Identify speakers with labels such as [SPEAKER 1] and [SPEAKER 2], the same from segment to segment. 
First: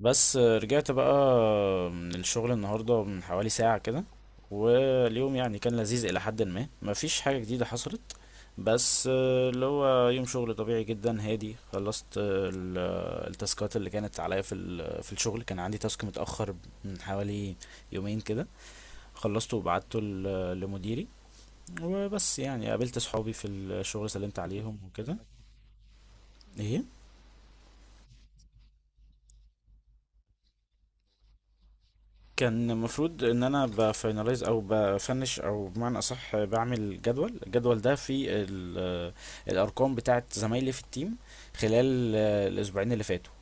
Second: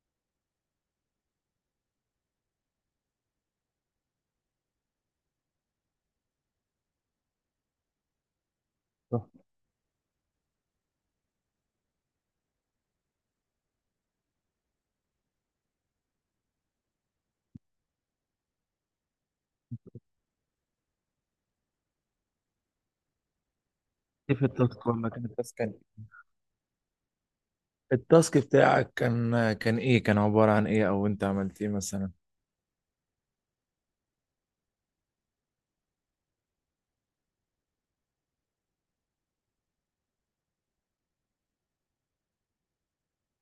[SPEAKER 1] بس رجعت بقى من الشغل النهاردة من حوالي ساعة كده. واليوم يعني كان لذيذ إلى حد ما، مفيش حاجة جديدة حصلت بس آه، اللي هو يوم شغل طبيعي جدا. هادي خلصت التاسكات اللي كانت عليا في الشغل. كان عندي تاسك متأخر من حوالي يومين كده، خلصته وبعته لمديري. وبس يعني قابلت صحابي في الشغل، سلمت عليهم وكده.
[SPEAKER 2] بس كان
[SPEAKER 1] ايه؟
[SPEAKER 2] التاسك بتاعك كان كان ايه كان عبارة عن ايه، او انت عملت ايه مثلا؟
[SPEAKER 1] كان المفروض ان انا بفاينلايز او بفنش او بمعنى اصح بعمل جدول. الجدول ده فيه الارقام بتاعه زمايلي في التيم خلال الاسبوعين اللي فاتوا،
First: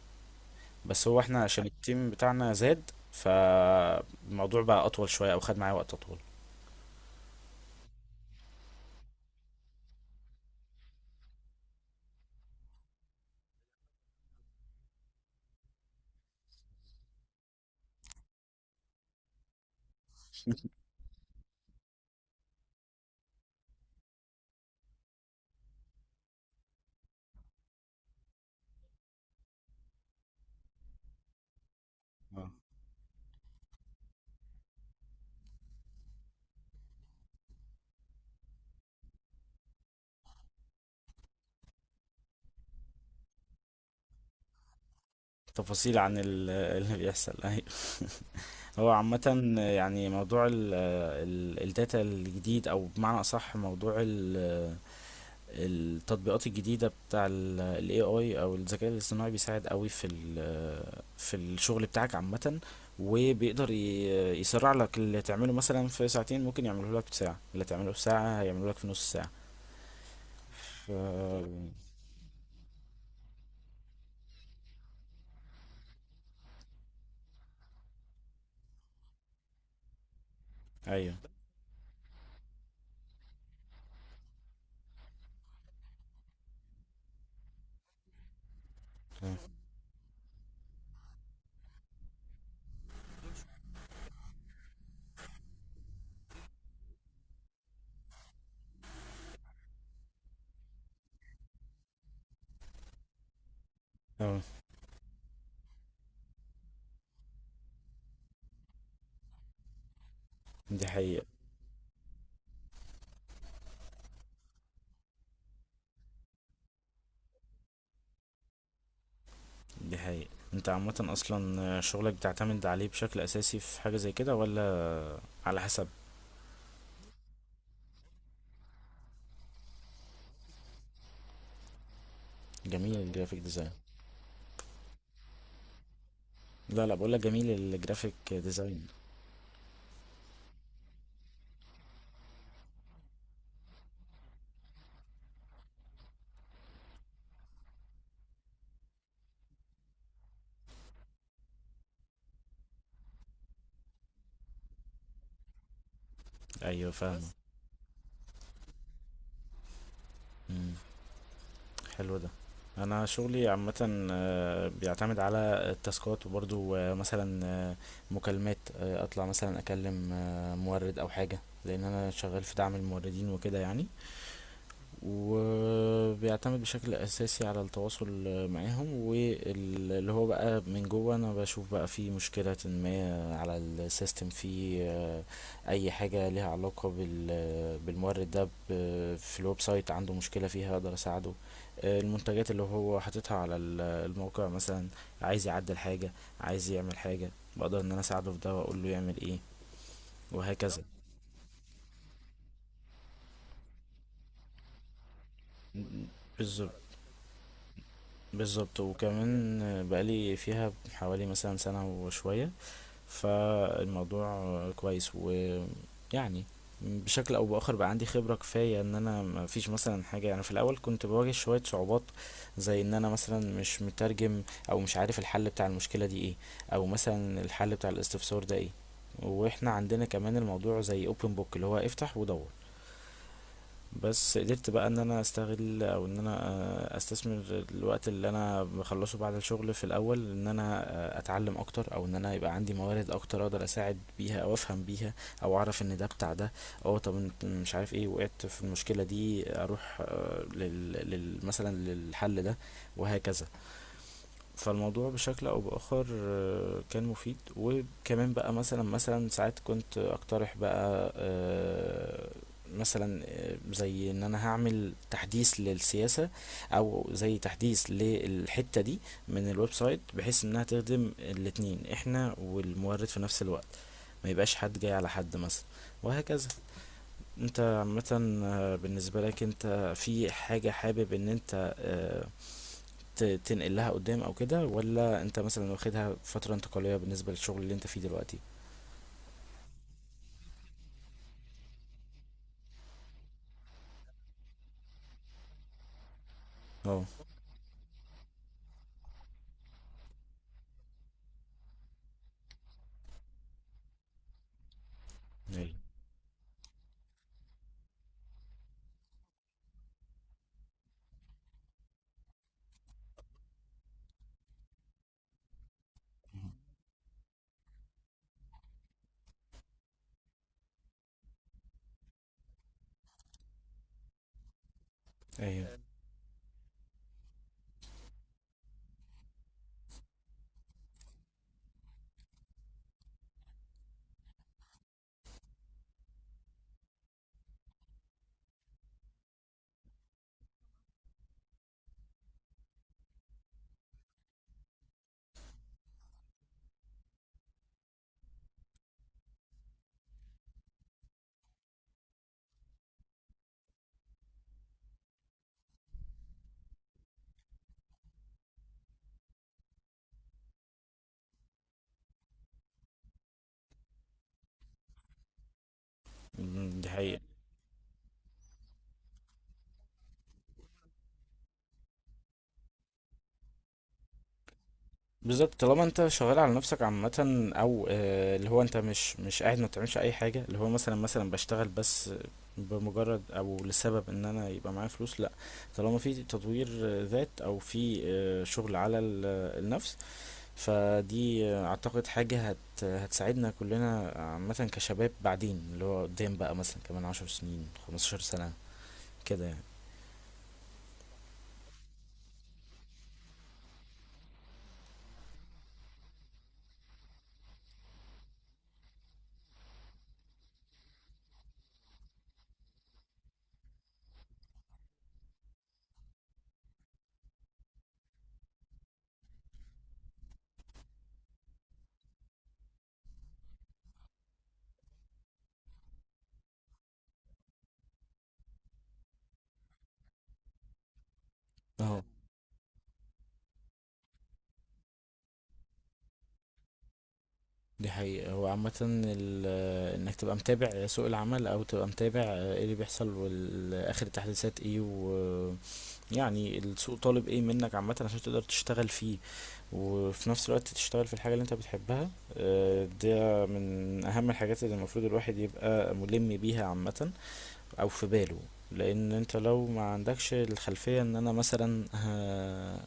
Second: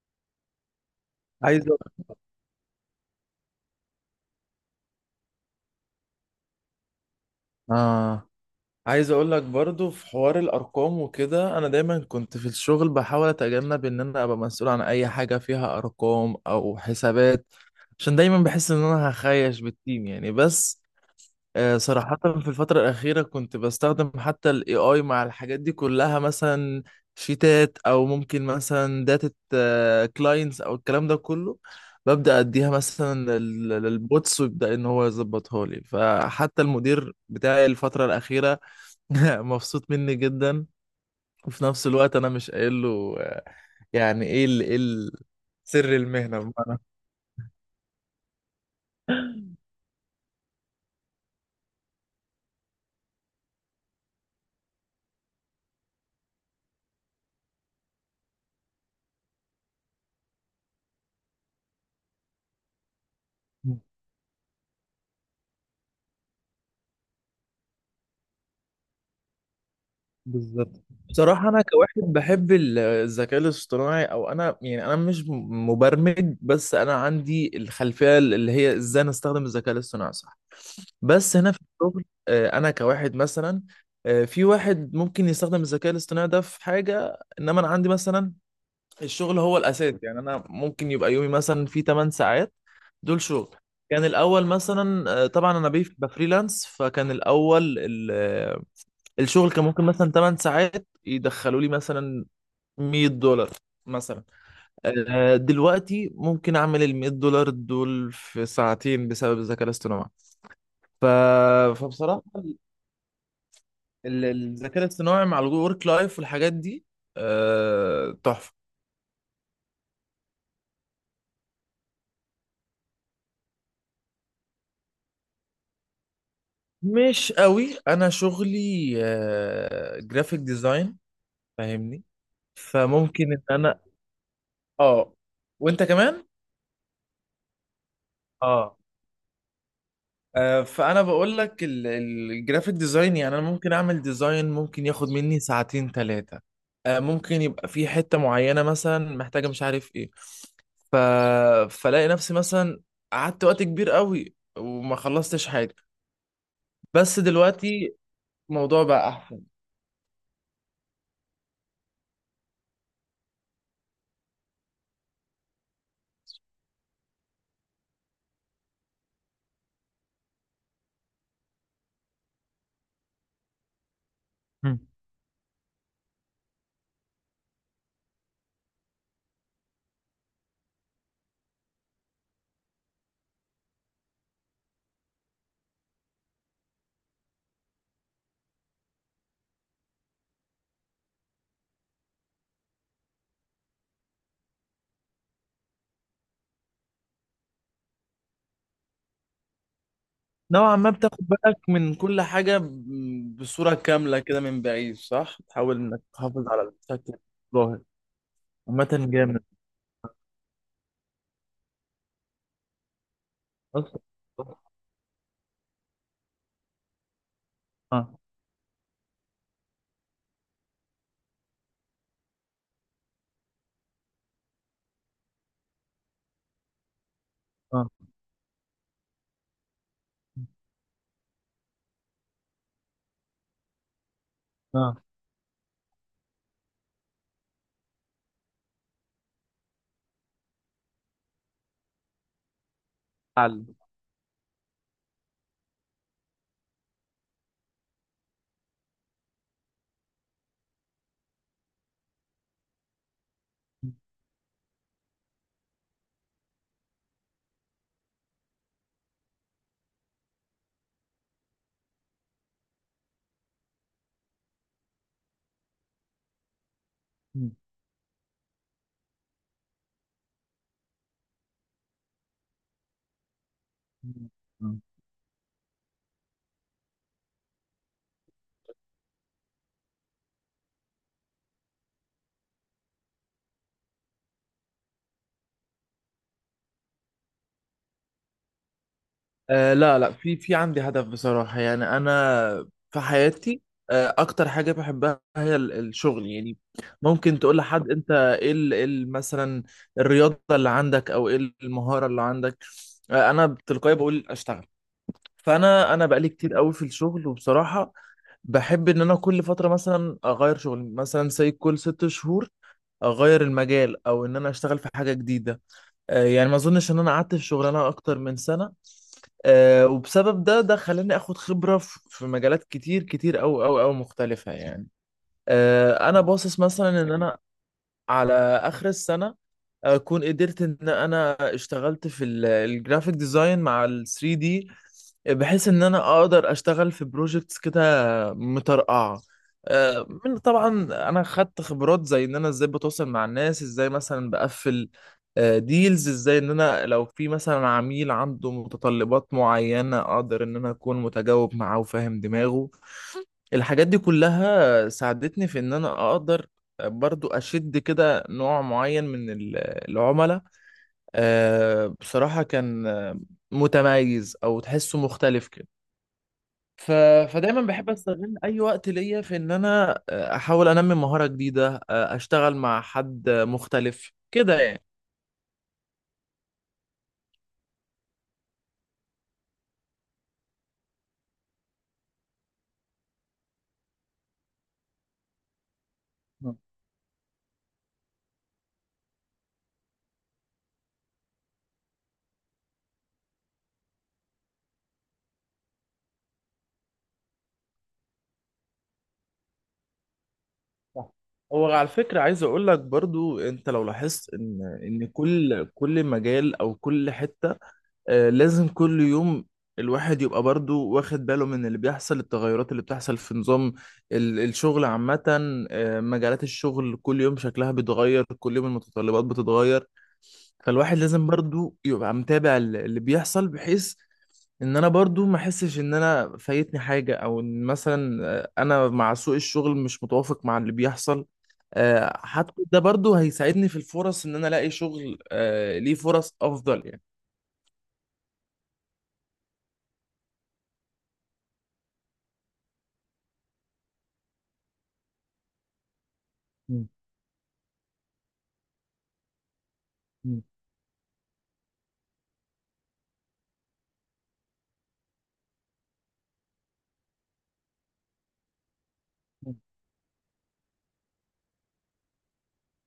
[SPEAKER 1] بس هو احنا
[SPEAKER 2] عايز
[SPEAKER 1] عشان التيم بتاعنا زاد فالموضوع بقى اطول شويه او خد معايا وقت اطول.
[SPEAKER 2] اه عايز اقول لك برضو في حوار الارقام وكده، انا دايما كنت في الشغل بحاول اتجنب ان انا ابقى مسؤول عن اي حاجة فيها ارقام او حسابات، عشان دايما بحس ان انا هخيش بالتيم يعني. بس صراحة في الفترة الأخيرة كنت بستخدم حتى ال AI مع الحاجات دي كلها، مثلا شيتات، أو ممكن مثلا داتا كلاينتس، أو الكلام ده كله ببدأ أديها مثلا للبوتس ويبدأ إن هو يظبطها لي. فحتى المدير بتاعي الفترة الأخيرة مبسوط مني جدا، وفي نفس الوقت أنا مش قايل له. يعني إيه ال سر
[SPEAKER 1] تفاصيل عن
[SPEAKER 2] المهنة.
[SPEAKER 1] اللي بيحصل، أيوة. هو عامة يعني موضوع الداتا الجديد او بمعنى اصح موضوع التطبيقات الجديدة بتاع ال ال AI أو الذكاء الاصطناعي بيساعد قوي في ال في الشغل بتاعك عامة، وبيقدر يسرع لك اللي تعمله مثلا في ساعتين ممكن يعمله لك في ساعة، اللي تعمله في ساعة هيعمله لك في نص ساعة. ف...
[SPEAKER 2] بصراحة أنا كواحد بحب الذكاء الاصطناعي، أو أنا يعني أنا مش مبرمج، بس أنا عندي الخلفية اللي هي إزاي نستخدم الذكاء الاصطناعي صح.
[SPEAKER 1] أيوه.
[SPEAKER 2] بس هنا في الشغل أنا كواحد مثلا، في واحد ممكن يستخدم الذكاء الاصطناعي ده في حاجة، إنما أنا عندي مثلا
[SPEAKER 1] اه.
[SPEAKER 2] الشغل هو الأساس. يعني أنا ممكن يبقى يومي مثلا فيه 8 ساعات دول شغل. كان الأول مثلا، طبعا أنا بفريلانس، فكان الأول الشغل كان ممكن مثلا 8 ساعات يدخلوا لي مثلا $100 مثلا.
[SPEAKER 1] آه.
[SPEAKER 2] دلوقتي ممكن اعمل ال $100 دول في ساعتين بسبب الذكاء الاصطناعي.
[SPEAKER 1] دي
[SPEAKER 2] ف...
[SPEAKER 1] حقيقة.
[SPEAKER 2] فبصراحه الذكاء الاصطناعي مع الورك لايف والحاجات دي تحفه.
[SPEAKER 1] دي حقيقة. انت عامة أصلا شغلك بتعتمد عليه بشكل أساسي في حاجة زي كده ولا على حسب؟
[SPEAKER 2] مش قوي، انا شغلي جرافيك ديزاين، فاهمني؟
[SPEAKER 1] جميل
[SPEAKER 2] فممكن
[SPEAKER 1] الجرافيك
[SPEAKER 2] ان
[SPEAKER 1] ديزاين.
[SPEAKER 2] انا اه وانت كمان
[SPEAKER 1] لا، بقولك جميل الجرافيك
[SPEAKER 2] اه
[SPEAKER 1] ديزاين.
[SPEAKER 2] فانا بقول لك الجرافيك ديزاين، يعني انا ممكن اعمل ديزاين ممكن ياخد مني ساعتين 3، ممكن يبقى في حته معينه مثلا محتاجه، مش عارف ايه. ف... فلاقي نفسي مثلا قعدت وقت كبير قوي وما خلصتش حاجه.
[SPEAKER 1] أيوه
[SPEAKER 2] بس
[SPEAKER 1] فاهمة.
[SPEAKER 2] دلوقتي الموضوع بقى احسن.
[SPEAKER 1] حلو ده. انا شغلي عامه آه، بيعتمد على التاسكات، وبرضو آه، مثلا آه، مكالمات، آه، اطلع مثلا اكلم آه، مورد او حاجه، لان انا شغال في دعم الموردين وكده يعني.
[SPEAKER 2] مم.
[SPEAKER 1] وبيعتمد بشكل اساسي على التواصل معاهم، واللي هو بقى من جوه انا بشوف بقى في مشكلة ما على السيستم في آه، اي حاجة ليها علاقة بالمورد ده. في الويب سايت عنده مشكلة فيها اقدر اساعده، آه، المنتجات اللي هو حاططها على الموقع مثلا، عايز يعدل حاجة، عايز يعمل حاجة، بقدر ان انا اساعده في ده واقول له يعمل ايه،
[SPEAKER 2] نوعا
[SPEAKER 1] وهكذا.
[SPEAKER 2] ما بتاخد بالك من كل حاجه بصوره كامله كده من بعيد، صح؟ تحاول انك تحافظ على
[SPEAKER 1] بالظبط.
[SPEAKER 2] الشكل الظاهر.
[SPEAKER 1] بالضبط،
[SPEAKER 2] عامه جامد
[SPEAKER 1] وكمان بقى لي فيها حوالي مثلًا سنة وشوية،
[SPEAKER 2] أصلاً.
[SPEAKER 1] فالموضوع كويس ويعني بشكل أو بآخر بقى عندي
[SPEAKER 2] اه،
[SPEAKER 1] خبرة كفاية. إن أنا ما فيش مثلًا حاجة، أنا في الأول كنت باواجه شوية صعوبات، زي إن أنا مثلًا مش مترجم أو مش عارف الحل بتاع المشكلة دي إيه، أو مثلًا الحل
[SPEAKER 2] اه،
[SPEAKER 1] بتاع الاستفسار ده إيه، وإحنا عندنا كمان الموضوع زي open book اللي هو افتح ودوّر. بس قدرت بقى
[SPEAKER 2] اه.
[SPEAKER 1] ان انا استغل او ان انا آه، استثمر الوقت اللي انا بخلصه بعد الشغل في الاول، ان انا آه، اتعلم اكتر او ان انا يبقى عندي موارد اكتر اقدر اساعد بيها او افهم بيها، او اعرف ان ده بتاع ده، او طب انت مش عارف ايه وقعت في المشكلة دي، اروح آه، مثلا للحل ده، وهكذا. فالموضوع بشكل او باخر آه، كان مفيد. وكمان بقى مثلا ساعات كنت اقترح بقى آه، مثلا آه، زي ان انا هعمل تحديث للسياسة، او زي تحديث للحتة دي من الويب سايت، بحيث انها تخدم الاتنين احنا والمورد في نفس الوقت، ما يبقاش حد جاي على حد مثلا، وهكذا. انت عامة آه، بالنسبة لك انت في حاجة حابب ان انت آه، تنقل لها قدام او كده، ولا انت مثلا واخدها فترة انتقالية بالنسبة للشغل اللي انت فيه دلوقتي؟
[SPEAKER 2] لا لا، في عندي هدف بصراحة. يعني أنا في حياتي أكتر حاجة بحبها هي الشغل يعني.
[SPEAKER 1] اه.
[SPEAKER 2] ممكن تقول لحد أنت إيه ال- مثلا الرياضة اللي عندك، أو إيه المهارة اللي عندك، أنا بتلقائي بقول أشتغل.
[SPEAKER 1] ايوه.
[SPEAKER 2] فأنا بقالي كتير قوي في الشغل، وبصراحة بحب إن أنا كل فترة مثلا أغير شغل، مثلا زي كل 6 شهور أغير المجال، أو إن أنا أشتغل في حاجة جديدة. يعني ما أظنش إن أنا قعدت في شغلانة أكتر من سنة. وبسبب ده خلاني اخد خبرة في مجالات كتير كتير او مختلفة يعني.
[SPEAKER 1] ايوه.
[SPEAKER 2] انا باصص مثلا ان انا على اخر السنه اكون قدرت ان انا اشتغلت في الجرافيك ديزاين مع ال 3D دي، بحيث ان انا اقدر اشتغل في بروجكتس كده مترقعه. آه، من طبعا انا خدت خبرات، زي ان انا ازاي بتواصل مع الناس، ازاي مثلا بقفل ديلز، ازاي ان انا لو في مثلا عميل عنده متطلبات معينه اقدر ان انا اكون متجاوب معاه وفاهم دماغه. الحاجات دي كلها ساعدتني في ان انا اقدر برضو اشد كده نوع معين من العملاء. بصراحة كان متميز، او تحسه مختلف كده.
[SPEAKER 1] أمم، دي
[SPEAKER 2] ف...
[SPEAKER 1] حقيقة.
[SPEAKER 2] فدايما بحب استغل اي وقت ليا في ان انا احاول انمي مهارة جديدة، اشتغل مع حد مختلف كده يعني.
[SPEAKER 1] بالظبط، طالما انت شغال على نفسك عامة، او آه، اللي هو انت مش قاعد ما بتعملش اي حاجة، اللي هو مثلا بشتغل بس بمجرد او لسبب ان انا يبقى معايا فلوس، لا. طالما في تطوير آه، ذات او في آه، شغل على النفس، فدي اعتقد حاجة هتساعدنا كلنا عامة كشباب بعدين، اللي هو قدام بقى مثلا كمان عشر سنين خمستاشر سنة كده يعني.
[SPEAKER 2] صح. هو على فكرة عايز اقول لك برضو، انت لو لاحظت ان كل مجال او كل حتة، لازم كل يوم الواحد يبقى برضو واخد باله من اللي بيحصل. التغيرات اللي بتحصل في نظام الشغل عامة، مجالات الشغل كل يوم شكلها بيتغير، كل يوم المتطلبات بتتغير، فالواحد لازم برضو يبقى متابع اللي بيحصل، بحيث ان انا برضو ما احسش ان انا فايتني حاجة، او ان مثلا انا مع سوق الشغل مش متوافق مع اللي بيحصل.
[SPEAKER 1] اهو.
[SPEAKER 2] حتى ده برضو هيساعدني في الفرص، ان انا الاقي شغل ليه فرص افضل يعني.
[SPEAKER 1] دي حقيقة. هو عامة انك تبقى متابع سوق العمل، او تبقى متابع ايه اللي بيحصل واخر التحديثات ايه، ويعني
[SPEAKER 2] مم.
[SPEAKER 1] السوق طالب ايه منك عامة عشان تقدر تشتغل فيه، وفي نفس الوقت تشتغل في الحاجة اللي انت بتحبها. آه، ده من اهم الحاجات اللي المفروض الواحد يبقى ملم بيها عامة او في باله. لان انت لو ما عندكش الخلفية ان انا مثلا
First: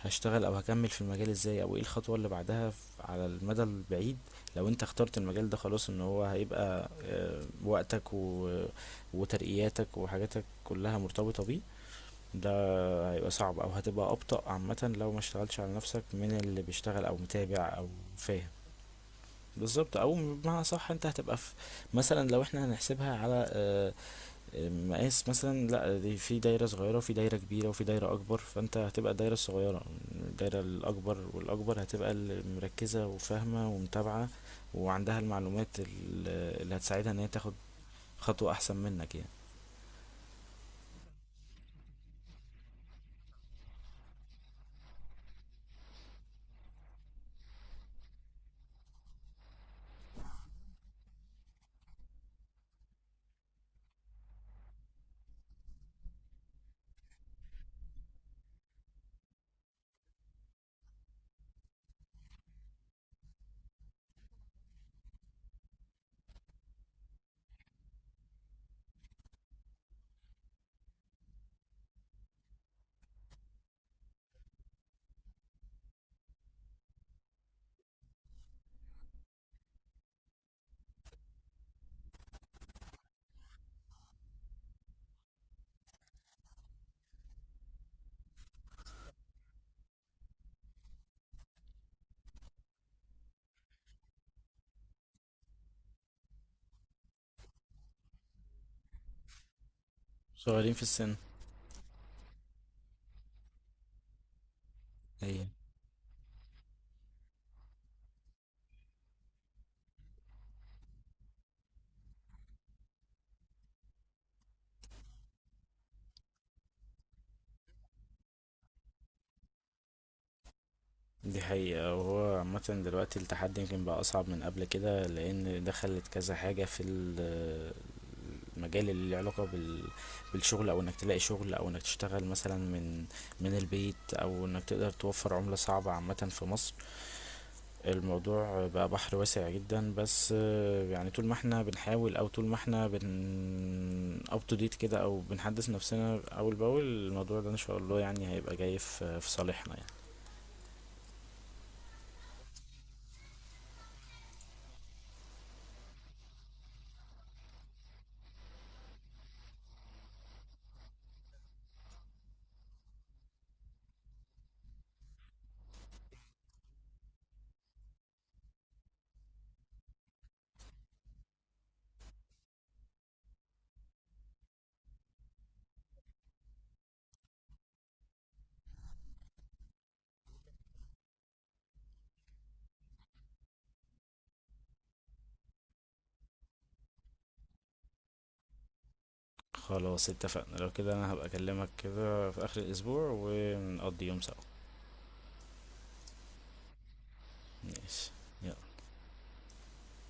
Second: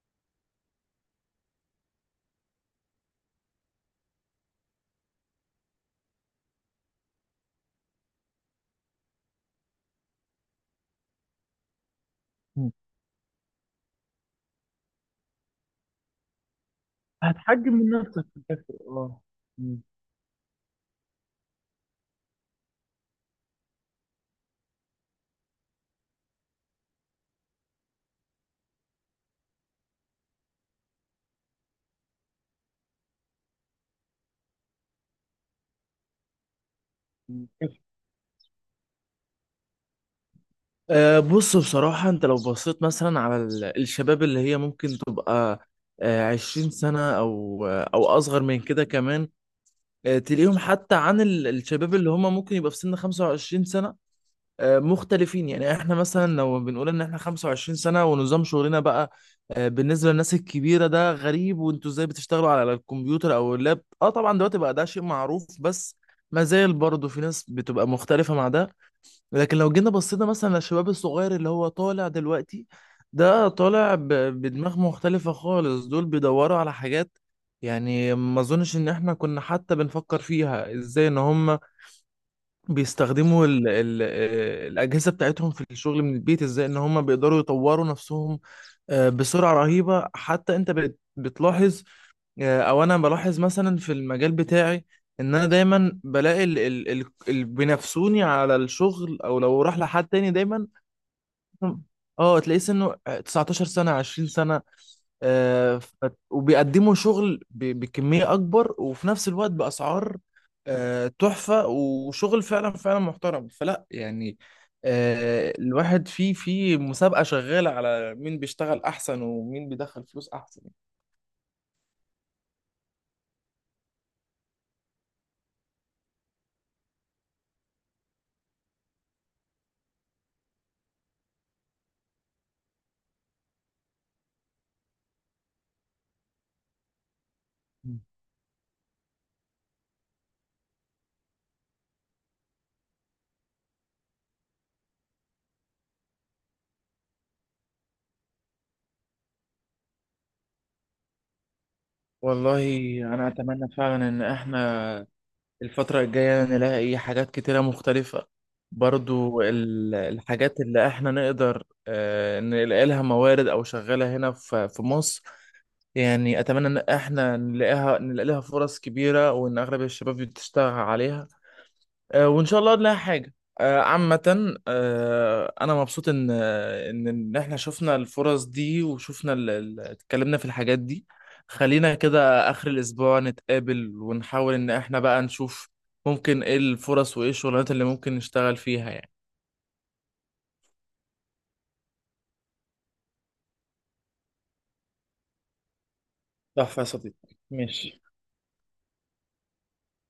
[SPEAKER 1] هشتغل او هكمل في المجال ازاي، او ايه الخطوة اللي بعدها، على المدى البعيد لو انت اخترت المجال ده، خلاص ان هو هيبقى آه، وقتك و... وترقياتك وحاجاتك كلها مرتبطة بيه.
[SPEAKER 2] مم.
[SPEAKER 1] ده هيبقى صعب او هتبقى ابطأ عامة لو ما اشتغلتش على نفسك من اللي بيشتغل او متابع
[SPEAKER 2] هتحجم
[SPEAKER 1] او
[SPEAKER 2] من نفسك في
[SPEAKER 1] فاهم.
[SPEAKER 2] الاخر، اه. مم.
[SPEAKER 1] بالظبط، او بمعنى صح، انت هتبقى في مثلا، لو احنا هنحسبها على آه، مقاس مثلا، لا دي في دايرة صغيرة وفي دايرة كبيرة وفي دايرة أكبر، فأنت هتبقى الدايرة الصغيرة، الدايرة الأكبر والأكبر هتبقى اللي مركزة وفاهمة ومتابعة وعندها المعلومات اللي هتساعدها إن هي
[SPEAKER 2] مم.
[SPEAKER 1] تاخد خطوة أحسن منك يعني.
[SPEAKER 2] بص بصراحة، أنت لو بصيت مثلا على الشباب اللي هي ممكن تبقى 20 سنة، أو أصغر من كده كمان، تلاقيهم حتى عن الشباب اللي هم ممكن يبقى في سن 25 سنة مختلفين يعني. احنا مثلا لو بنقول ان احنا 25 سنة ونظام شغلنا بقى، بالنسبة للناس الكبيرة ده غريب. وانتوا ازاي بتشتغلوا على الكمبيوتر او اللاب؟ اه طبعا دلوقتي بقى ده شيء معروف، بس ما زال برضه في ناس بتبقى مختلفة مع ده. لكن لو جينا بصينا مثلا للشباب الصغير اللي هو طالع دلوقتي، ده طالع بدماغ مختلفة خالص. دول بيدوروا على حاجات يعني ما اظنش ان احنا كنا حتى بنفكر فيها. ازاي ان هم بيستخدموا ال ال الأجهزة بتاعتهم في الشغل من البيت، ازاي ان هم بيقدروا يطوروا نفسهم بسرعة رهيبة، حتى انت بتلاحظ. او انا بلاحظ مثلا في المجال بتاعي ان انا دايما بلاقي ال ال ال اللي بينافسوني على الشغل، او لو راح لحد تاني دايما
[SPEAKER 1] صغيرين في السن.
[SPEAKER 2] اه تلاقيه سنه 19 سنة 20 سنة.
[SPEAKER 1] هي.
[SPEAKER 2] وبيقدموا شغل بكمية أكبر، وفي نفس الوقت بأسعار تحفة، وشغل فعلا فعلا محترم، فلا يعني. الواحد في مسابقة شغالة على مين بيشتغل أحسن ومين بيدخل فلوس أحسن.
[SPEAKER 1] دي حقيقة، وهو عامة دلوقتي التحدي يمكن بقى أصعب من قبل كده، لأن دخلت كذا حاجة في ال مجال اللي له علاقة بال... بالشغل، او انك تلاقي شغل، او انك تشتغل مثلا من من البيت، او انك تقدر توفر عملة صعبة عامة في مصر. الموضوع بقى بحر واسع جدا، بس آه، يعني طول ما احنا بنحاول او طول ما احنا بن اب تو ديت كده او بنحدث نفسنا اول باول، الموضوع ده ان شاء الله يعني هيبقى جاي في في صالحنا يعني.
[SPEAKER 2] والله أنا أتمنى فعلا إن إحنا الفترة الجاية نلاقي حاجات كتيرة مختلفة، برضو الحاجات اللي احنا نقدر نلاقي لها موارد، او شغالة هنا في مصر يعني. اتمنى ان احنا نلاقي لها فرص كبيرة، وان اغلب الشباب بتشتغل عليها. وان شاء الله نلاقي حاجه. عامه انا مبسوط ان آه، ان إن احنا شفنا الفرص دي وشفنا اتكلمنا في الحاجات دي. خلينا كده اخر الاسبوع نتقابل ونحاول ان احنا بقى نشوف ممكن ايه الفرص، وايه الشغلانات اللي ممكن نشتغل فيها يعني.
[SPEAKER 1] خلاص اتفقنا، لو كده انا هبقى اكلمك كده في اخر الاسبوع ونقضي يوم سوا.
[SPEAKER 2] تحفة يا صديقي. ماشي.
[SPEAKER 1] ماشي. يلا.